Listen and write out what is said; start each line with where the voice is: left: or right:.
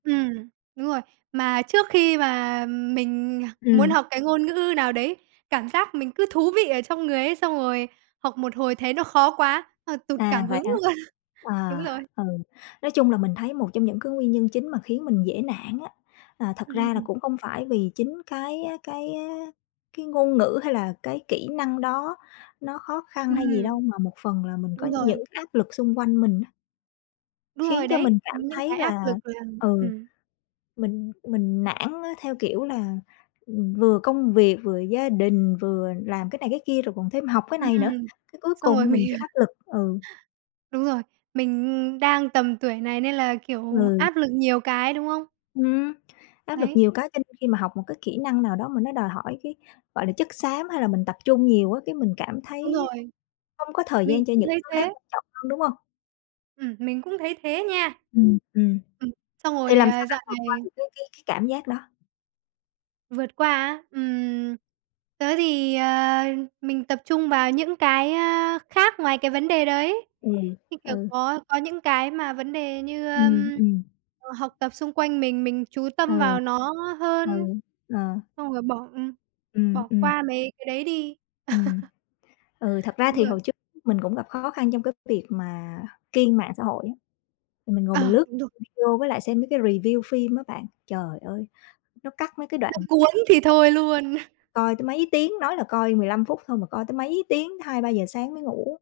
right: Ừm, đúng rồi. Mà trước khi mà, ừm, mình muốn
left: Ừm.
right: học cái ngôn ngữ nào đấy, cảm giác mình cứ thú vị ở trong người ấy, xong rồi học một hồi thấy nó khó quá, ờ, tụt
left: À,
right: cảm
left: vậy
right: hứng
left: hả?
right: luôn. Đúng
left: À,
right: rồi.
left: ừ, nói chung là mình thấy một trong những cái nguyên nhân chính mà khiến mình dễ nản, á, à, thật ra là
right: Ừm.
left: cũng không phải vì chính cái á cái á, cái ngôn ngữ hay là cái kỹ năng đó nó khó khăn hay gì
right: Ừm.
left: đâu, mà một phần là mình có
right: Đúng rồi.
left: những áp lực xung quanh mình, á
right: Đúng rồi
left: khiến cho
right: đấy,
left: mình
right: ừm,
left: cảm
right: những
left: thấy
right: cái áp lực
left: là,
right: làm
left: ừ,
right: ừm.
left: mình mình nản, á, theo kiểu là, ừm, vừa công việc, vừa gia đình, vừa làm cái này cái kia rồi còn thêm học cái này nữa,
right: Ừm,
left: cái cuối
right: xong rồi
left: cùng mình
right: mình,
left: bị
right: ờ
left: áp lực, ừ.
right: Đúng rồi, mình, ừm, đang tầm tuổi này nên là, kiểu,
left: Ừ.
right: áp lực nhiều cái, đúng hông?
left: Ừm, áp lực
right: Đấy.
left: nhiều cái cho nên khi mà học một cái kỹ năng nào đó mà nó đòi hỏi cái, gọi là, chất xám hay là mình tập trung nhiều, á, cái mình cảm
right: Đúng
left: thấy á,
right: rồi.
left: không có thời
right: Mình
left: gian cho
right: cũng
left: những
right: thấy
left: thứ khác
right: thế.
left: quan trọng hơn, đúng hông?
right: Ừm, mình cũng thấy thế nha.
left: Ừm, ừm.
right: Ừm, xong
left: Thì
right: rồi,
left: làm
right: à,
left: sao
right: dạo
left: bạn vượt qua
right: này
left: được cái cái cái cảm giác đó?
right: Vượt qua á? Ừm, tớ thì, ờ, mình tập trung vào những cái, a, khác ngoài cái vấn đề đấy.
left: Ừ,
right: Như, kiểu,
left: ừ.
right: có có những cái mà vấn đề như,
left: Ừm,
right: ờm,
left: ừm.
right: ờ, học tập xung quanh mình, mình chú tâm
left: Ừ.
right: vào nó
left: Ừ,
right: hơn.
left: ờ.
right: Xong rồi bỏ, ừm,
left: Ừm,
right: bỏ
left: ừm.
right: qua mấy cái đấy đi.
left: Ừm, ừ, thật ra
right: Đúng
left: thì
right: rồi.
left: hồi trước [unintelligible] mình cũng gặp khó khăn trong cái việc mà kiêng mạng xã hội á, thì mình ngồi mình
right: À!
left: lướt
right: Đúng rồi.
left: video với lại xem mấy cái review phim á bạn. Trời ơi, nó cắt mấy cái đoạn
right: Nó cuốn thì thôi luôn.
left: coi tới mấy tiếng, nói là coi 15 phút thôi mà coi tới mấy tiếng, tới 2-3:00 sáng mới ngủ.